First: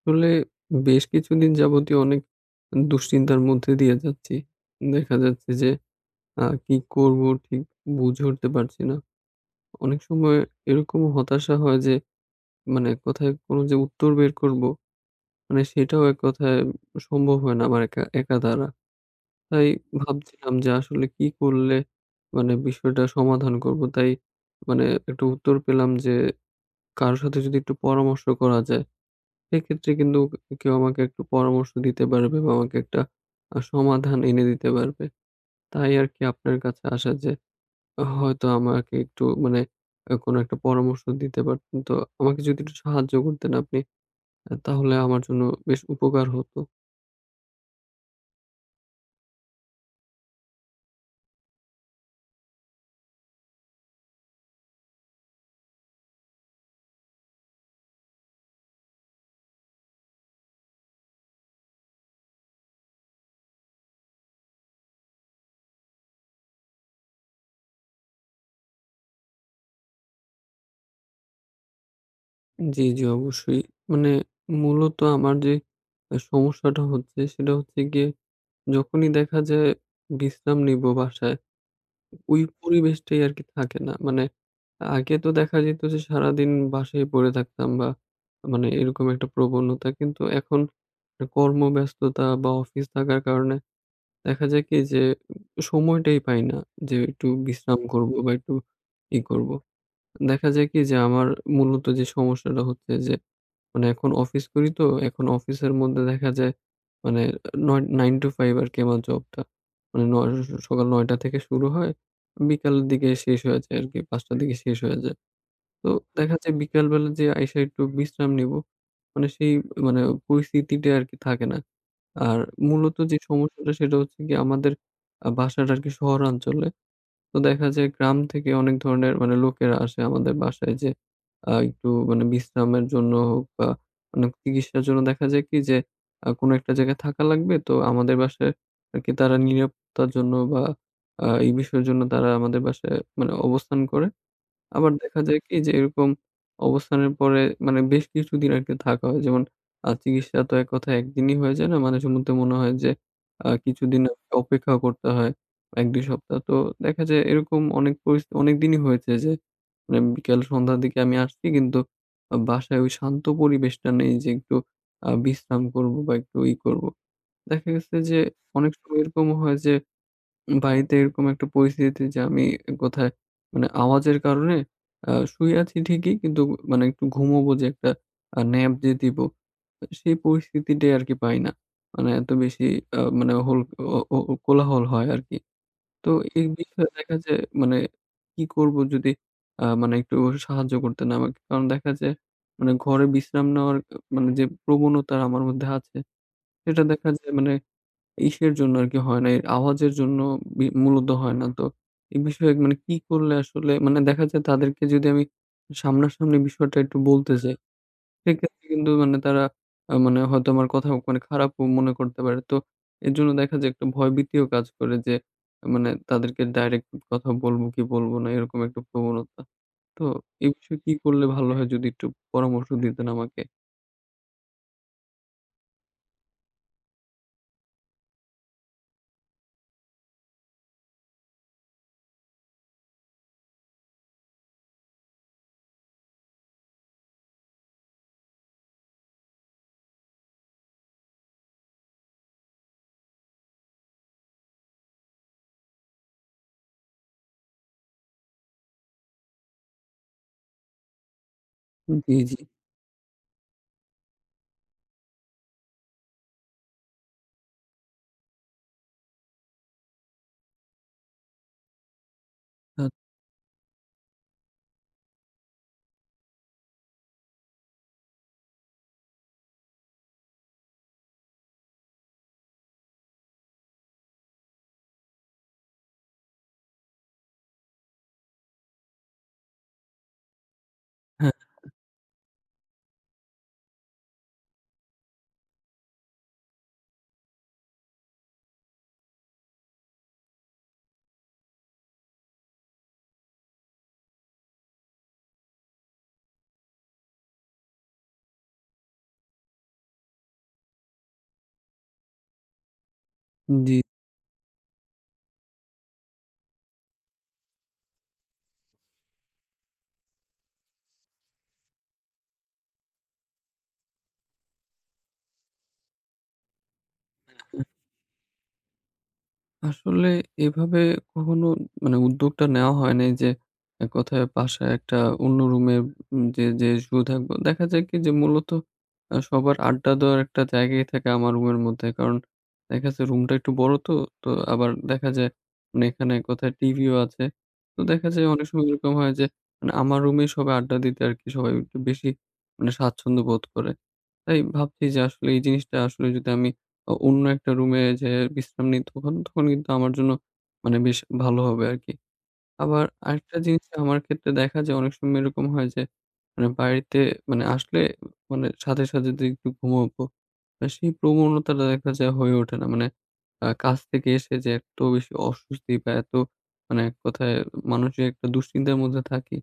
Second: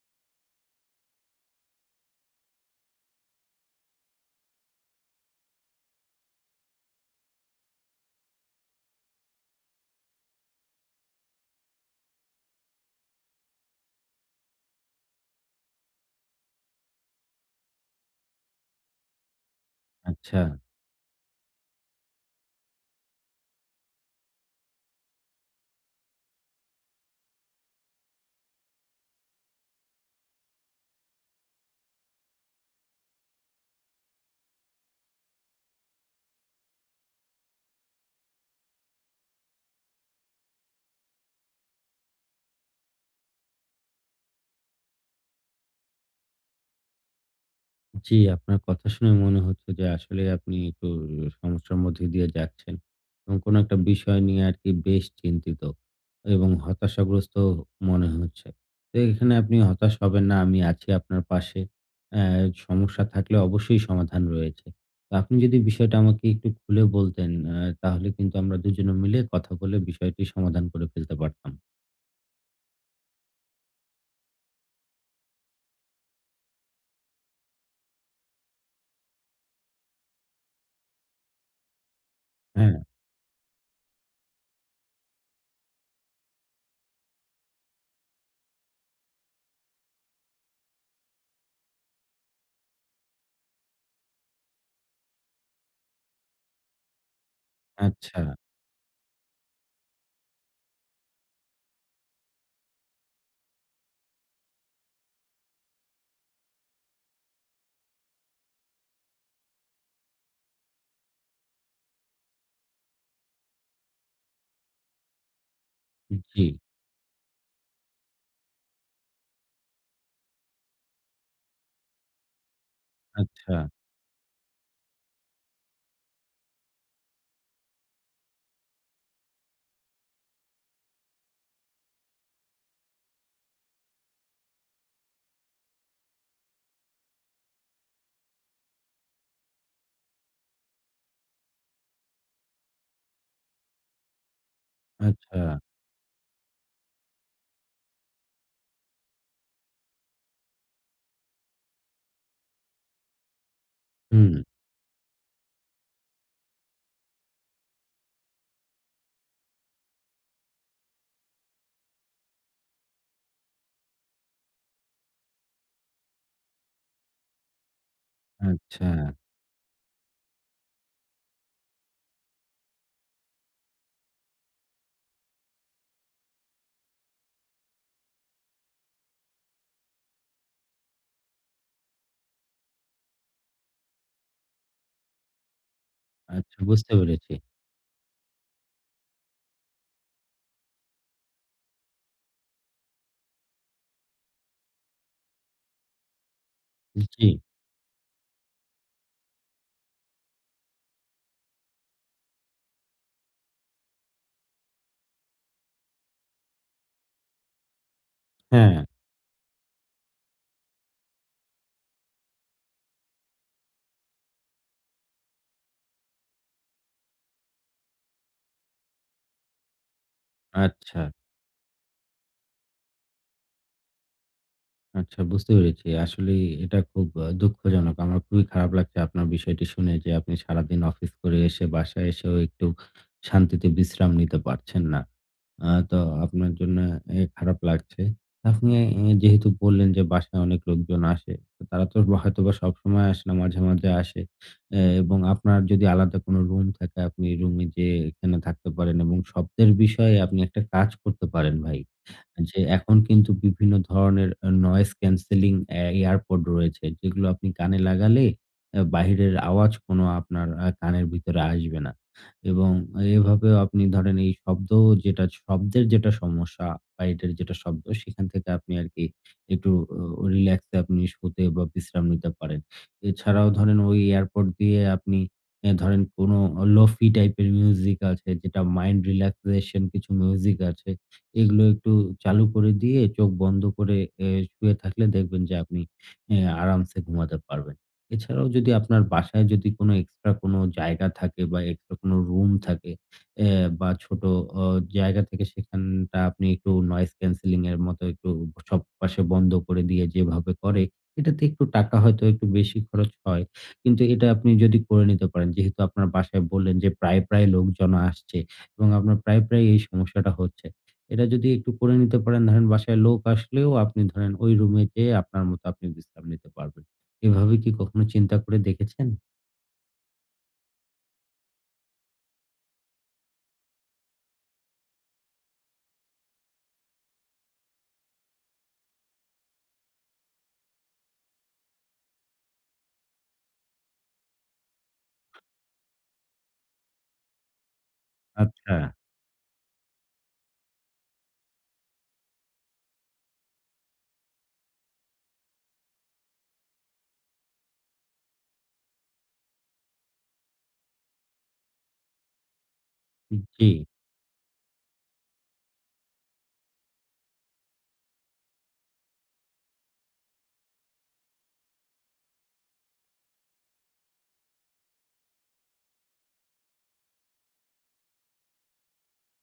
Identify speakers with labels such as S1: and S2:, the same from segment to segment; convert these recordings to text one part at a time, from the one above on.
S1: আসলে বেশ কিছুদিন যাবতীয় অনেক দুশ্চিন্তার মধ্যে দিয়ে যাচ্ছি। দেখা যাচ্ছে যে কি করব ঠিক বুঝে উঠতে পারছি না। অনেক সময় এরকম হতাশা হয় যে, মানে কোথায় কোনো যে উত্তর বের করব, মানে সেটাও এক কথায় সম্ভব হয় না আমার একা একা দ্বারা। তাই
S2: আচ্ছা।
S1: ভাবছিলাম যে আসলে কি করলে মানে বিষয়টা সমাধান করব। তাই মানে একটা উত্তর পেলাম যে, কারো সাথে যদি একটু পরামর্শ করা যায় সেক্ষেত্রে কিন্তু কেউ আমাকে একটু পরামর্শ দিতে পারবে বা আমাকে একটা সমাধান এনে দিতে পারবে। তাই আরকি আপনার কাছে আসা যে, হয়তো আমাকে একটু মানে কোনো একটা পরামর্শ দিতে পারতেন। তো আমাকে যদি একটু সাহায্য করতেন আপনি, তাহলে আমার জন্য বেশ উপকার হতো।
S2: জি, আপনার কথা শুনে মনে হচ্ছে যে আসলে আপনি একটু সমস্যার মধ্যে দিয়ে যাচ্ছেন এবং কোনো একটা বিষয় নিয়ে আরকি বেশ চিন্তিত এবং হতাশাগ্রস্ত মনে হচ্ছে। তো এখানে আপনি হতাশ হবেন না, আমি আছি আপনার পাশে। অ্যা সমস্যা থাকলে অবশ্যই সমাধান রয়েছে। তো আপনি যদি বিষয়টা আমাকে একটু খুলে বলতেন তাহলে কিন্তু আমরা দুজনে মিলে কথা বলে বিষয়টি সমাধান করে ফেলতে পারতাম।
S1: জি, জি অবশ্যই। মানে মূলত আমার যে সমস্যাটা হচ্ছে, সেটা হচ্ছে গিয়ে যখনই দেখা যায় বিশ্রাম নিবো বাসায়, ওই
S2: হ্যাঁ,
S1: পরিবেশটাই আরকি থাকে না। মানে আগে তো দেখা যেত যে সারাদিন বাসায় পড়ে থাকতাম, বা মানে এরকম একটা প্রবণতা। কিন্তু এখন কর্মব্যস্ততা বা অফিস থাকার কারণে দেখা যায় কি যে, সময়টাই পাই না যে একটু বিশ্রাম করব
S2: আচ্ছা।
S1: বা একটু ই করব। দেখা যায় কি যে আমার মূলত যে সমস্যাটা হচ্ছে যে, মানে এখন অফিস করি তো, এখন অফিসের মধ্যে দেখা যায় মানে ৯ 9 to 5 আরকি আমার জবটা। মানে নয়, সকাল ৯:০০ থেকে শুরু হয়, বিকালের দিকে শেষ হয়ে যায় আরকি, ৫:০০ র দিকে শেষ হয়ে যায়। তো দেখা
S2: জি,
S1: যায় বিকালবেলা যে আইসা একটু বিশ্রাম নিবো, মানে সেই মানে পরিস্থিতিটা আরকি থাকে না। আর মূলত যে
S2: আচ্ছা,
S1: সমস্যাটা সেটা হচ্ছে গিয়ে, আমাদের বাসাটা আরকি শহরাঞ্চলে। তো দেখা যায় গ্রাম থেকে অনেক ধরনের মানে লোকেরা আসে আমাদের বাসায়, যে একটু মানে বিশ্রামের জন্য হোক বা মানে চিকিৎসার জন্য, দেখা যায় কি যে কোনো একটা জায়গায় থাকা লাগবে। তো আমাদের বাসায় আরকি তারা নিরাপত্তার জন্য বা এই বিষয়ের জন্য তারা আমাদের বাসায় মানে অবস্থান করে। আবার দেখা যায়
S2: আচ্ছা।
S1: কি যে, এরকম অবস্থানের পরে মানে বেশ কিছুদিন আরকি থাকা হয়। যেমন চিকিৎসা তো এক কথায় একদিনই হয়ে যায় না। মাঝে মধ্যে মনে হয় যে কিছুদিন
S2: হুম,
S1: আমাকে অপেক্ষা করতে হয়। ১-২ সপ্তাহ। তো দেখা যায় এরকম অনেক পরিস্থিতি অনেকদিনই হয়েছে যে, মানে বিকেল সন্ধ্যার দিকে আমি আসছি, কিন্তু বাসায় ওই শান্ত পরিবেশটা নেই যে একটু বিশ্রাম করব বা একটু ই করব। দেখা গেছে যে অনেক
S2: আচ্ছা।
S1: সময় এরকমও হয় যে, বাড়িতে এরকম একটা পরিস্থিতিতে যে আমি কোথায় মানে আওয়াজের কারণে শুয়ে আছি ঠিকই, কিন্তু মানে একটু ঘুমোবো যে একটা ন্যাপ যে দিব, সেই পরিস্থিতিটাই আরকি পাই না। মানে এত বেশি মানে হোল ও ও ও কোলাহল হয় আরকি। তো এই
S2: আচ্ছা,
S1: বিষয়ে
S2: বুঝতে
S1: দেখা
S2: পেরেছি।
S1: যায় মানে কি করবো, যদি মানে একটু সাহায্য করতেন আমাকে। কারণ দেখা যায় মানে ঘরে বিশ্রাম নেওয়ার, মানে যে প্রবণতা আমার মধ্যে আছে, সেটা দেখা
S2: জি,
S1: যায় মানে ইসের জন্য আরকি হয় না। এই আওয়াজের জন্য মূলত হয় না। তো এই বিষয়ে মানে কি করলে আসলে, মানে দেখা যায় তাদেরকে যদি আমি সামনাসামনি বিষয়টা একটু বলতে চাই, সেক্ষেত্রে
S2: হ্যাঁ,
S1: কিন্তু মানে তারা মানে হয়তো আমার কথা মানে খারাপও মনে করতে পারে। তো এজন্য দেখা যায় একটা ভয়ভীতিও কাজ করে যে, মানে তাদেরকে ডাইরেক্ট কথা বলব কি বলব না, এরকম একটা প্রবণতা। তো এই বিষয়ে কি
S2: আচ্ছা।
S1: করলে ভালো হয়, যদি একটু পরামর্শ দিতেন আমাকে?
S2: আচ্ছা, বুঝতে পেরেছি। আসলেই এটা খুব দুঃখজনক। আমার খুবই খারাপ লাগছে আপনার বিষয়টি শুনে যে আপনি সারাদিন অফিস করে এসে বাসায় এসেও একটু শান্তিতে বিশ্রাম নিতে পারছেন না। তো আপনার জন্য খারাপ লাগছে। আপনি যেহেতু বললেন যে বাসায় অনেক লোকজন আসে, তো তারা তো হয়তোবা সবসময় আসে না, মাঝে, মাঝে আসে। এবং আপনার যদি আলাদা কোনো রুম থাকে আপনি রুমে যেয়ে এখানে থাকতে পারেন এবং শব্দের বিষয়ে আপনি একটা কাজ করতে পারেন ভাই।
S1: জি, জি।
S2: যে এখন কিন্তু বিভিন্ন ধরনের noise cancelling এয়ারপড রয়েছে। যেগুলো আপনি কানে লাগালে বাহিরের আওয়াজ কোনো আপনার কানের ভিতরে আসবে না। এবং
S1: আ
S2: এভাবেও আপনি ধরেন এই শব্দ, যেটা শব্দের যেটা সমস্যা, বাইরের যেটা শব্দ সেখান থেকে আপনি আরকি একটু রিল্যাক্স আপনি শুতে বা বিশ্রাম নিতে পারেন। এছাড়াও ধরেন ওই এয়ারপড দিয়ে আপনি ধরেন কোনো লোফি টাইপের মিউজিক আছে, যেটা মাইন্ড রিল্যাক্সেশন কিছু মিউজিক আছে।
S1: হ্যাঁ,
S2: এগুলো একটু চালু করে দিয়ে চোখ বন্ধ করে এ শুয়ে থাকলে দেখবেন যে আপনি এ আরামসে ঘুমাতে পারবেন। এছাড়াও যদি আপনার বাসায় যদি কোনো এক্সট্রা কোনো জায়গা থাকে বা এক্সট্রা কোনো রুম থাকে এ বা ছোট অ জায়গা থেকে সেখানটা আপনি একটু নয়েজ ক্যানসেলিং এর মতো একটু সব পাশে বন্ধ করে দিয়ে যেভাবে করে, এটাতে একটু টাকা হয়তো একটু বেশি খরচ হয়।
S1: জি।
S2: কিন্তু এটা আপনি যদি করে নিতে পারেন, যেহেতু আপনার বাসায় বললেন যে প্রায়, প্রায় লোকজন আসছে এবং আপনার প্রায়, প্রায় এই সমস্যাটা হচ্ছে। এটা যদি একটু করে নিতে পারেন ধরেন বাসায় লোক আসলেও আপনি ধরেন ওই রুমে যেয়ে আপনার মতো আপনি বিশ্রাম নিতে পারবেন। এভাবে কি কখনো চিন্তা করে দেখেছেন?
S1: আসলে এভাবে কখনো মানে উদ্যোগটা নেওয়া হয় নাই যে, এক কথায় বাসায় একটা অন্য রুমে যে যে শুয়ে থাকবো। দেখা যায় কি যে মূলত সবার আড্ডা দেওয়ার একটা জায়গাই থাকে আমার রুমের মধ্যে। কারণ দেখা যাচ্ছে রুমটা একটু বড় তো, তো আবার দেখা যায় মানে এখানে এক কথায় টিভিও আছে। তো দেখা যায় অনেক সময়
S2: আচ্ছা,
S1: এরকম হয় যে, মানে আমার রুমেই সবাই আড্ডা দিতে আরকি, সবাই একটু বেশি মানে স্বাচ্ছন্দ্য বোধ করে। তাই ভাবছি যে আসলে এই জিনিসটা আসলে যদি আমি অন্য একটা রুমে যেয়ে বিশ্রাম নিই, তখন কিন্তু আমার জন্য মানে বেশ ভালো হবে আরকি। আবার আরেকটা জিনিস
S2: জি,
S1: আমার ক্ষেত্রে দেখা যায়, অনেক সময় এরকম হয় যে, মানে বাড়িতে মানে আসলে মানে সাথে, সাথে যে একটু ঘুমাবো, সেই প্রবণতাটা দেখা যায় হয়ে ওঠে না। মানে কাজ থেকে এসে যে এত বেশি অস্বস্তি বা এত মানে এক কথায় মানসিক একটা দুশ্চিন্তার মধ্যে থাকি,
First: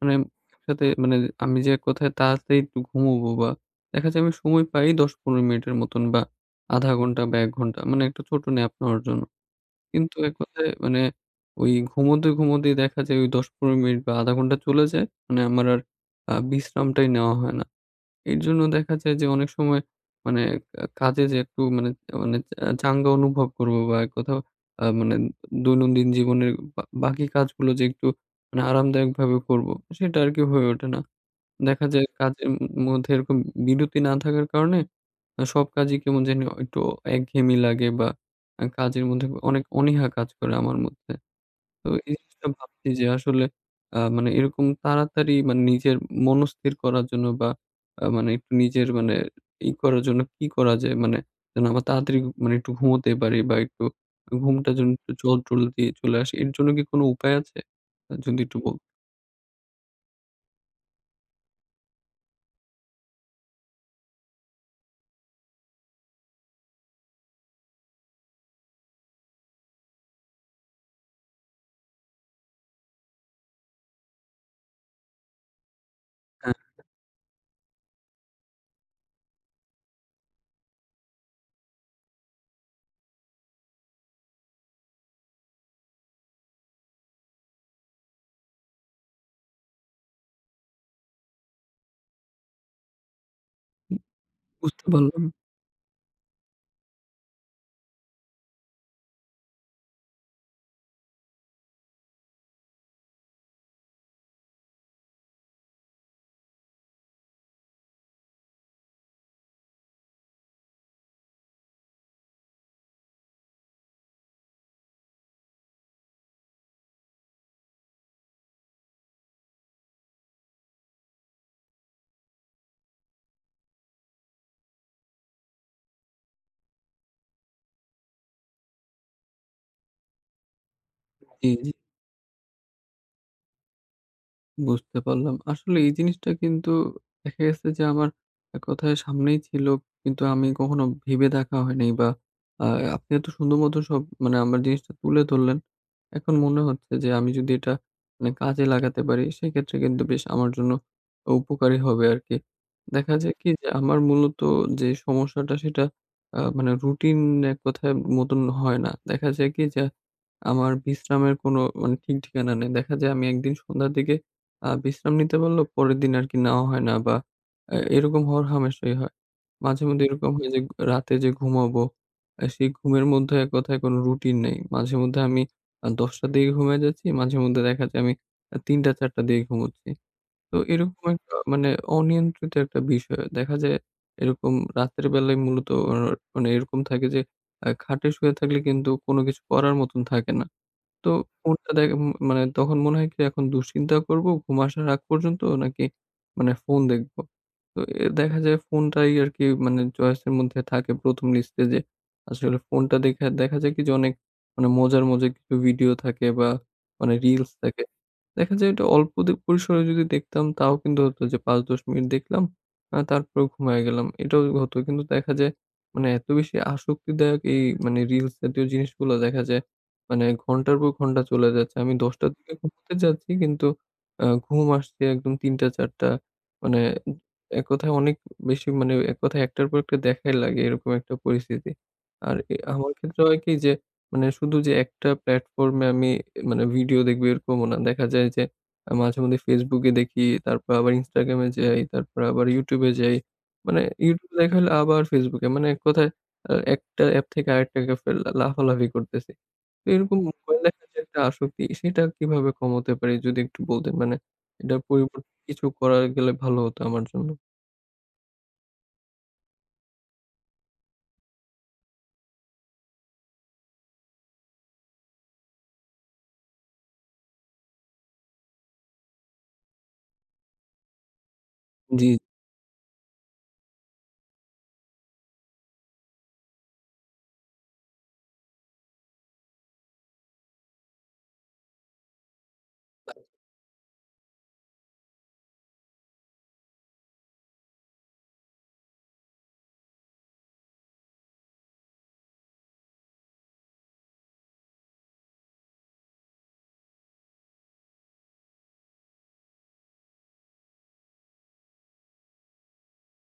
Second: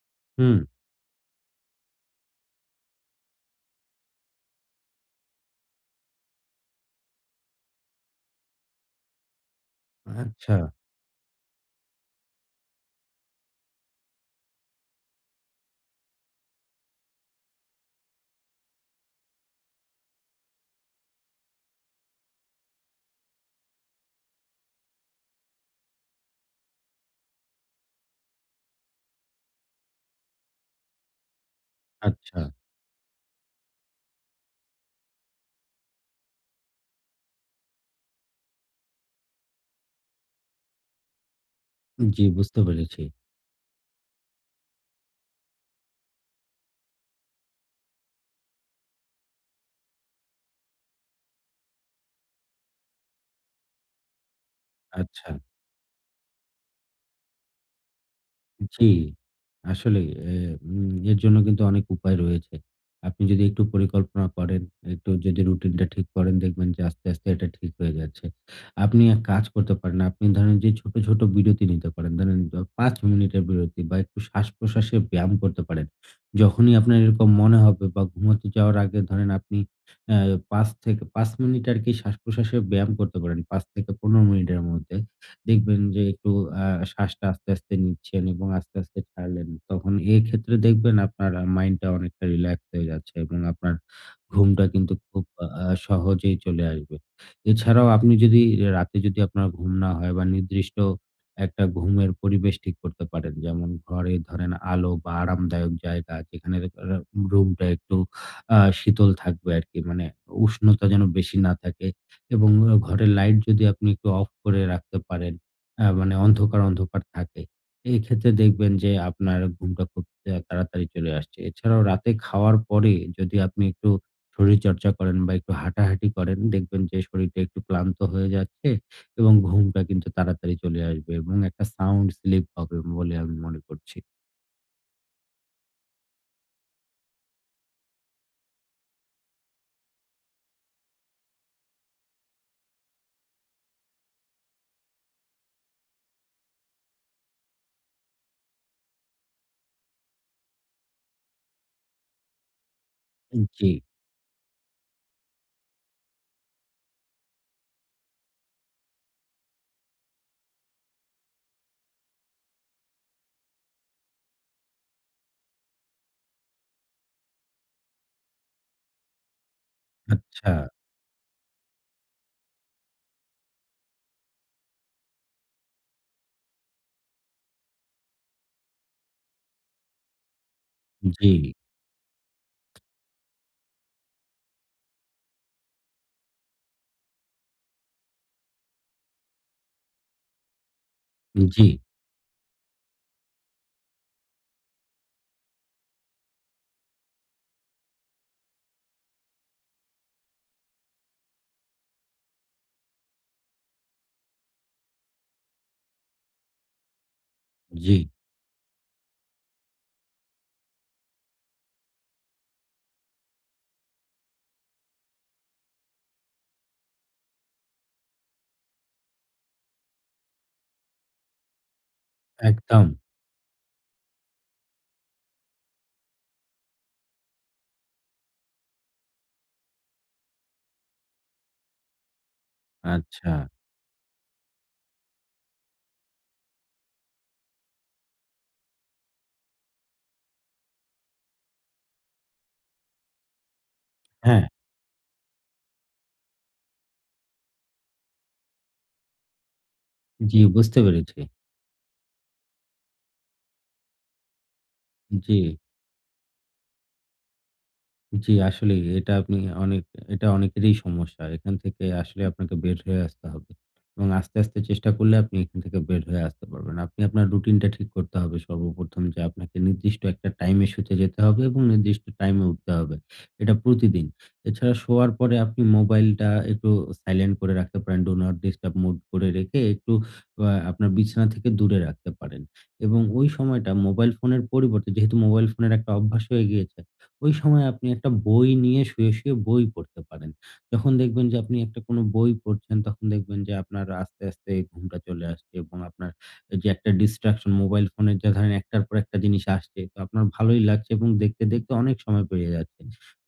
S1: মানে
S2: হুম।
S1: সাথে মানে আমি যে কোথায় তাড়াতাড়ি একটু ঘুমুবো, বা দেখা যায় আমি সময় পাই 10-15 মিনিটের মতন বা ০.৫ ঘন্টা বা ১ ঘন্টা, মানে একটা ছোট ন্যাপ নেওয়ার জন্য। কিন্তু এক
S2: আচ্ছা,
S1: কথায় মানে ওই ঘুমোতে, ঘুমোতেই দেখা যায় ওই ১০-15 মিনিট বা ০.৫ ঘন্টা চলে যায়। মানে আমার আর বিশ্রামটাই নেওয়া হয় না। এর জন্য দেখা যায় যে অনেক সময় মানে কাজে যে একটু মানে মানে চাঙ্গা অনুভব করব বা কোথাও মানে দৈনন্দিন জীবনের বা বাকি কাজগুলো যে একটু মানে আরামদায়কভাবে করব, সেটা আরকি হয়ে ওঠে না। দেখা যায়
S2: আচ্ছা।
S1: কাজের মধ্যে এরকম বিরতি না থাকার কারণে সব কাজই কেমন জানি একটু একঘেয়েমি লাগে, বা কাজের মধ্যে অনেক অনীহা কাজ করে আমার মধ্যে। তো এই
S2: জি,
S1: জিনিসটা
S2: বুঝতে
S1: ভাবছি
S2: পেরেছি।
S1: যে আসলে মানে এরকম তাড়াতাড়ি মানে নিজের মনস্থির করার জন্য বা মানে একটু নিজের মানে ই করার জন্য কি করা যায়? মানে যেন আবার তাড়াতাড়ি মানে একটু ঘুমোতে পারি, বা একটু ঘুমটা যেন একটু
S2: আচ্ছা।
S1: জলদি চলে আসে। এর জন্য কি কোনো উপায় আছে? যদি একটু বল,
S2: জি, আসলেই এ উম এর জন্য কিন্তু অনেক উপায় রয়েছে। আপনি যদি একটু পরিকল্পনা করেন, একটু যদি রুটিনটা ঠিক করেন দেখবেন যে আস্তে, আস্তে এটা ঠিক হয়ে যাচ্ছে। আপনি এক কাজ করতে পারেন। আপনি ধরেন যে ছোট, ছোট বিরতি নিতে পারেন। ধরেন ৫ মিনিটের বিরতি বা একটু শ্বাস-প্রশ্বাসের ব্যায়াম করতে পারেন।
S1: হ্যাঁ,
S2: যখনই আপনার এরকম মনে হবে বা ঘুমাতে যাওয়ার আগে ধরেন আপনি অ্যা ৫ থেকে ৫ মিনিট আরকি শ্বাস-প্রশ্বাসের ব্যায়াম করতে পারেন, ৫ থেকে ১৫ মিনিটের মধ্যে। দেখবেন যে একটু আ শ্বাসটা আস্তে, আস্তে নিচ্ছেন এবং আস্তে, আস্তে ছাড়লেন। তখন এক্ষেত্রে দেখবেন আপনার মাইন্ডটা অনেকটা রিল্যাক্স হয়ে যাচ্ছে এবং আপনার ঘুমটা
S1: বুঝতে
S2: কিন্তু
S1: পারলাম।
S2: খুব আ আ সহজেই চলে আসবে। এছাড়াও আপনি যদি রাতে যদি আপনার ঘুম না হয় বা নির্দিষ্ট একটা ঘুমের পরিবেশ ঠিক করতে পারেন। যেমন ঘরে ধরেন আলো বা আরামদায়ক জায়গা, যেখানে রা রুমটা একটু শীতল থাকবে আরকি। মানে উষ্ণতা যেন বেশি না থাকে এবং ঘরের লাইট যদি আপনি একটু অফ করে রাখতে পারেন। মানে অন্ধকার, অন্ধকার থাকে। এক্ষেত্রে দেখবেন যে আপনার ঘুমটা খুব তাড়াতাড়ি চলে আসছে। এছাড়াও রাতে খাওয়ার পরে যদি আপনি একটু শরীরচর্চা করেন বা একটু হাঁটাহাঁটি করেন, দেখবেন যে শরীরটা একটু ক্লান্ত হয়ে যাচ্ছে এবং ঘুমটা কিন্তু তাড়াতাড়ি চলে আসবে এবং
S1: জি,
S2: একটা
S1: জি।
S2: সাউন্ড স্লিপ হবে বলে আমি মনে করছি।
S1: বুঝতে পারলাম। আসলে এই জিনিসটা কিন্তু দেখা গেছে যে, আমার এক কথায় সামনেই ছিল। কিন্তু আমি কখনো ভেবে দেখা হয়নি, বা আ আপনি এত সুন্দর মতো সব মানে আমার জিনিসটা তুলে ধরলেন। এখন মনে হচ্ছে যে আমি যদি এটা মানে কাজে লাগাতে পারি, সেক্ষেত্রে কিন্তু বেশ আমার জন্য উপকারী হবে আরকি। দেখা যায় কি যে,
S2: জি,
S1: আমার মূলত যে সমস্যাটা, সেটা মানে রুটিন এক কথায় মতন হয় না। দেখা যায় কি যে আমার বিশ্রামের কোনো মানে ঠিক ঠিকানা নেই। দেখা যায় আমি একদিন সন্ধ্যার দিকে বিশ্রাম নিতে বললেও পরের দিন আরকি নেওয়া হয় না, বা এরকম হওয়ার হামেশাই হয়। মাঝেমধ্যে এরকম হয়
S2: আচ্ছা।
S1: যে রাতে যে ঘুমাবো, সেই ঘুমের মধ্যে এক কথায় কোনো রুটিন নেই। মাঝেমধ্যে আমি ১০:০০ র দিকে ঘুমায়ে যাচ্ছি, মাঝেমধ্যে দেখা যায় আমি ৩:০০-৪:০০ র দিকে ঘুমুচ্ছি। তো এরকম
S2: জি,
S1: একটা মানে অনিয়ন্ত্রিত একটা বিষয়। দেখা যায় এরকম রাতের বেলায় মূলত মানে এরকম থাকে যে, খাটে শুয়ে থাকলে কিন্তু কোনো কিছু করার মতন থাকে না। তো
S2: জি,
S1: ফোনটা দেখ মানে তখন মনে হয় কি, এখন দুশ্চিন্তা করব ঘুম আসার আগ পর্যন্ত, নাকি মানে ফোন দেখব। তো দেখা যায় ফোনটাই আরকি মানে চয়েসের মধ্যে থাকে ১ম লিস্টে যে, আসলে ফোনটা দেখে দেখা যায় কি যে, অনেক মানে মজার, মজার কিছু ভিডিও থাকে বা মানে রিলস থাকে।
S2: জি।
S1: দেখা যায় এটা অল্প পরিসরে যদি দেখতাম তাও কিন্তু হতো যে, ৫-১০ মিনিট দেখলাম তারপরেও ঘুমায়ে গেলাম। এটাও হতো। কিন্তু দেখা যায় মানে এত বেশি আসক্তিদায়ক এই মানে রিলস জাতীয় জিনিসগুলো, দেখা যায় মানে ঘন্টার পর ঘন্টা চলে যাচ্ছে। আমি ১০:০০ র দিকে
S2: একদম।
S1: ঘুমোতে যাচ্ছি, কিন্তু ঘুম আসছে একদম ৩:০০-৪:০০, মানে এক কথায় অনেক বেশি মানে এক কথায় একটার পর একটা দেখাই লাগে এরকম একটা পরিস্থিতি। আর আমার ক্ষেত্রে
S2: আচ্ছা।
S1: হয় কি যে, মানে শুধু যে একটা প্ল্যাটফর্মে আমি মানে ভিডিও দেখবো এরকমও না। দেখা যায় যে মাঝেমধ্যে Facebook এ দেখি, তারপর আবার Instagram এ যাই, তারপর আবার YouTube এ যাই। মানে YouTube
S2: হ্যাঁ,
S1: দেখা হলে আবার Facebook এ। মানে এক কথায় একটা অ্যাপ থেকে আরেকটা অ্যাপে লাফালাফি করতেছি। তো এরকম
S2: জি,
S1: মোবাইল
S2: বুঝতে
S1: দেখার যে একটা
S2: পেরেছি।
S1: আসক্তি, সেটা কিভাবে কমাতে পারি যদি একটু বলতেন? মানে এটার পরিবর্তে
S2: জি।
S1: কিছু করা গেলে ভালো হতো আমার জন্য।
S2: জি, আসলেই এটা আপনি অনেক, এটা অনেকেরই সমস্যা। এখান থেকে আসলে আপনাকে বের হয়ে আসতে হবে এবং আস্তে, আস্তে চেষ্টা করলে আপনি এখান থেকে বের হয়ে আসতে পারবেন। আপনি আপনার রুটিনটা ঠিক করতে হবে সর্বপ্রথম, যে আপনাকে নির্দিষ্ট একটা টাইমে শুতে যেতে হবে এবং নির্দিষ্ট
S1: জি,
S2: টাইমে উঠতে হবে। এটা প্রতিদিন। এছাড়া শোয়ার পরে আপনি মোবাইলটা একটু সাইলেন্ট করে রাখতে পারেন। ডু নট ডিস্টার্ব মোড করে রেখে একটু আপনার বিছানা থেকে দূরে রাখতে পারেন এবং ওই সময়টা মোবাইল ফোনের পরিবর্তে, যেহেতু মোবাইল ফোনের একটা অভ্যাস হয়ে গিয়েছে, ওই সময় আপনি একটা বই নিয়ে শুয়ে, শুয়ে বই পড়তে পারেন। যখন দেখবেন যে আপনি একটা কোনো বই পড়ছেন, তখন দেখবেন যে আপনার আস্তে, আস্তে ঘুমটা চলে আসছে এবং আপনার যে একটা distraction মোবাইল ফোনের, যা ধরেন একটার পর একটা জিনিস আসছে, তো আপনার ভালোই লাগছে এবং দেখতে, দেখতে অনেক সময় পেরিয়ে যাচ্ছে।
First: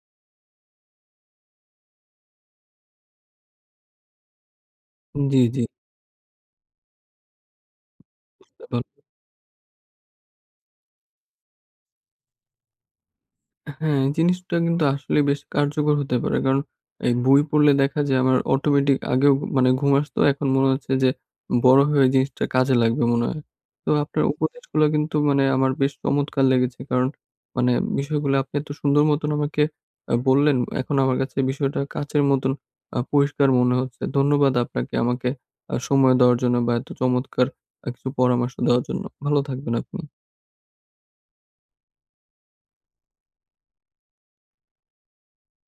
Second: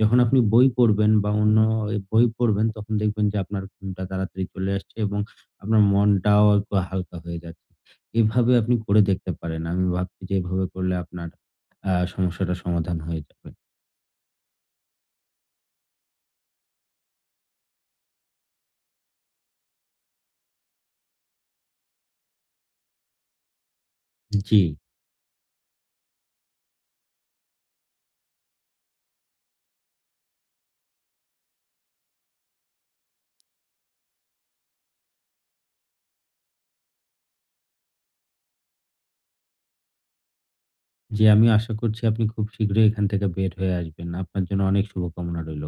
S2: যখন আপনি বই পড়বেন বা অন্য বই পড়বেন, তখন দেখবেন যে আপনার ঘুমটা তাড়াতাড়ি চলে আসছে এবং
S1: জি, জি
S2: আপনার মনটাও একটু হালকা হয়ে যাচ্ছে। এভাবে
S1: বুঝতে
S2: আপনি
S1: পারলাম।
S2: করে দেখতে পারেন। আমি ভাবছি যে এভাবে করলে আপনার সমস্যাটার সমাধান হয়ে যাবে।
S1: হ্যাঁ, এই জিনিসটা কিন্তু আসলে বেশ কার্যকর হতে পারে। কারণ এই বই পড়লে দেখা যায় আমার অটোমেটিক আগেও মানে ঘুম আসতো। এখন মনে হচ্ছে যে বড় হয়ে এই জিনিসটা কাজে লাগবে মনে হয়। তো আপনার
S2: জি,
S1: উপদেশগুলো কিন্তু মানে আমার বেশ চমৎকার লেগেছে। কারণ মানে বিষয়গুলো আপনি এত সুন্দর মতন আমাকে বললেন। এখন আমার কাছে বিষয়টা কাচের মতন পরিষ্কার মনে হচ্ছে। ধন্যবাদ আপনাকে আমাকে সময় দেওয়ার জন্য বা এত চমৎকার কিছু পরামর্শ দেওয়ার জন্য। ভালো থাকবেন আপনি।
S2: জি। আমি আশা করছি আপনি খুব শীঘ্রই এখান থেকে বের হয়ে আসবেন। আপনার জন্য অনেক শুভকামনা রইল।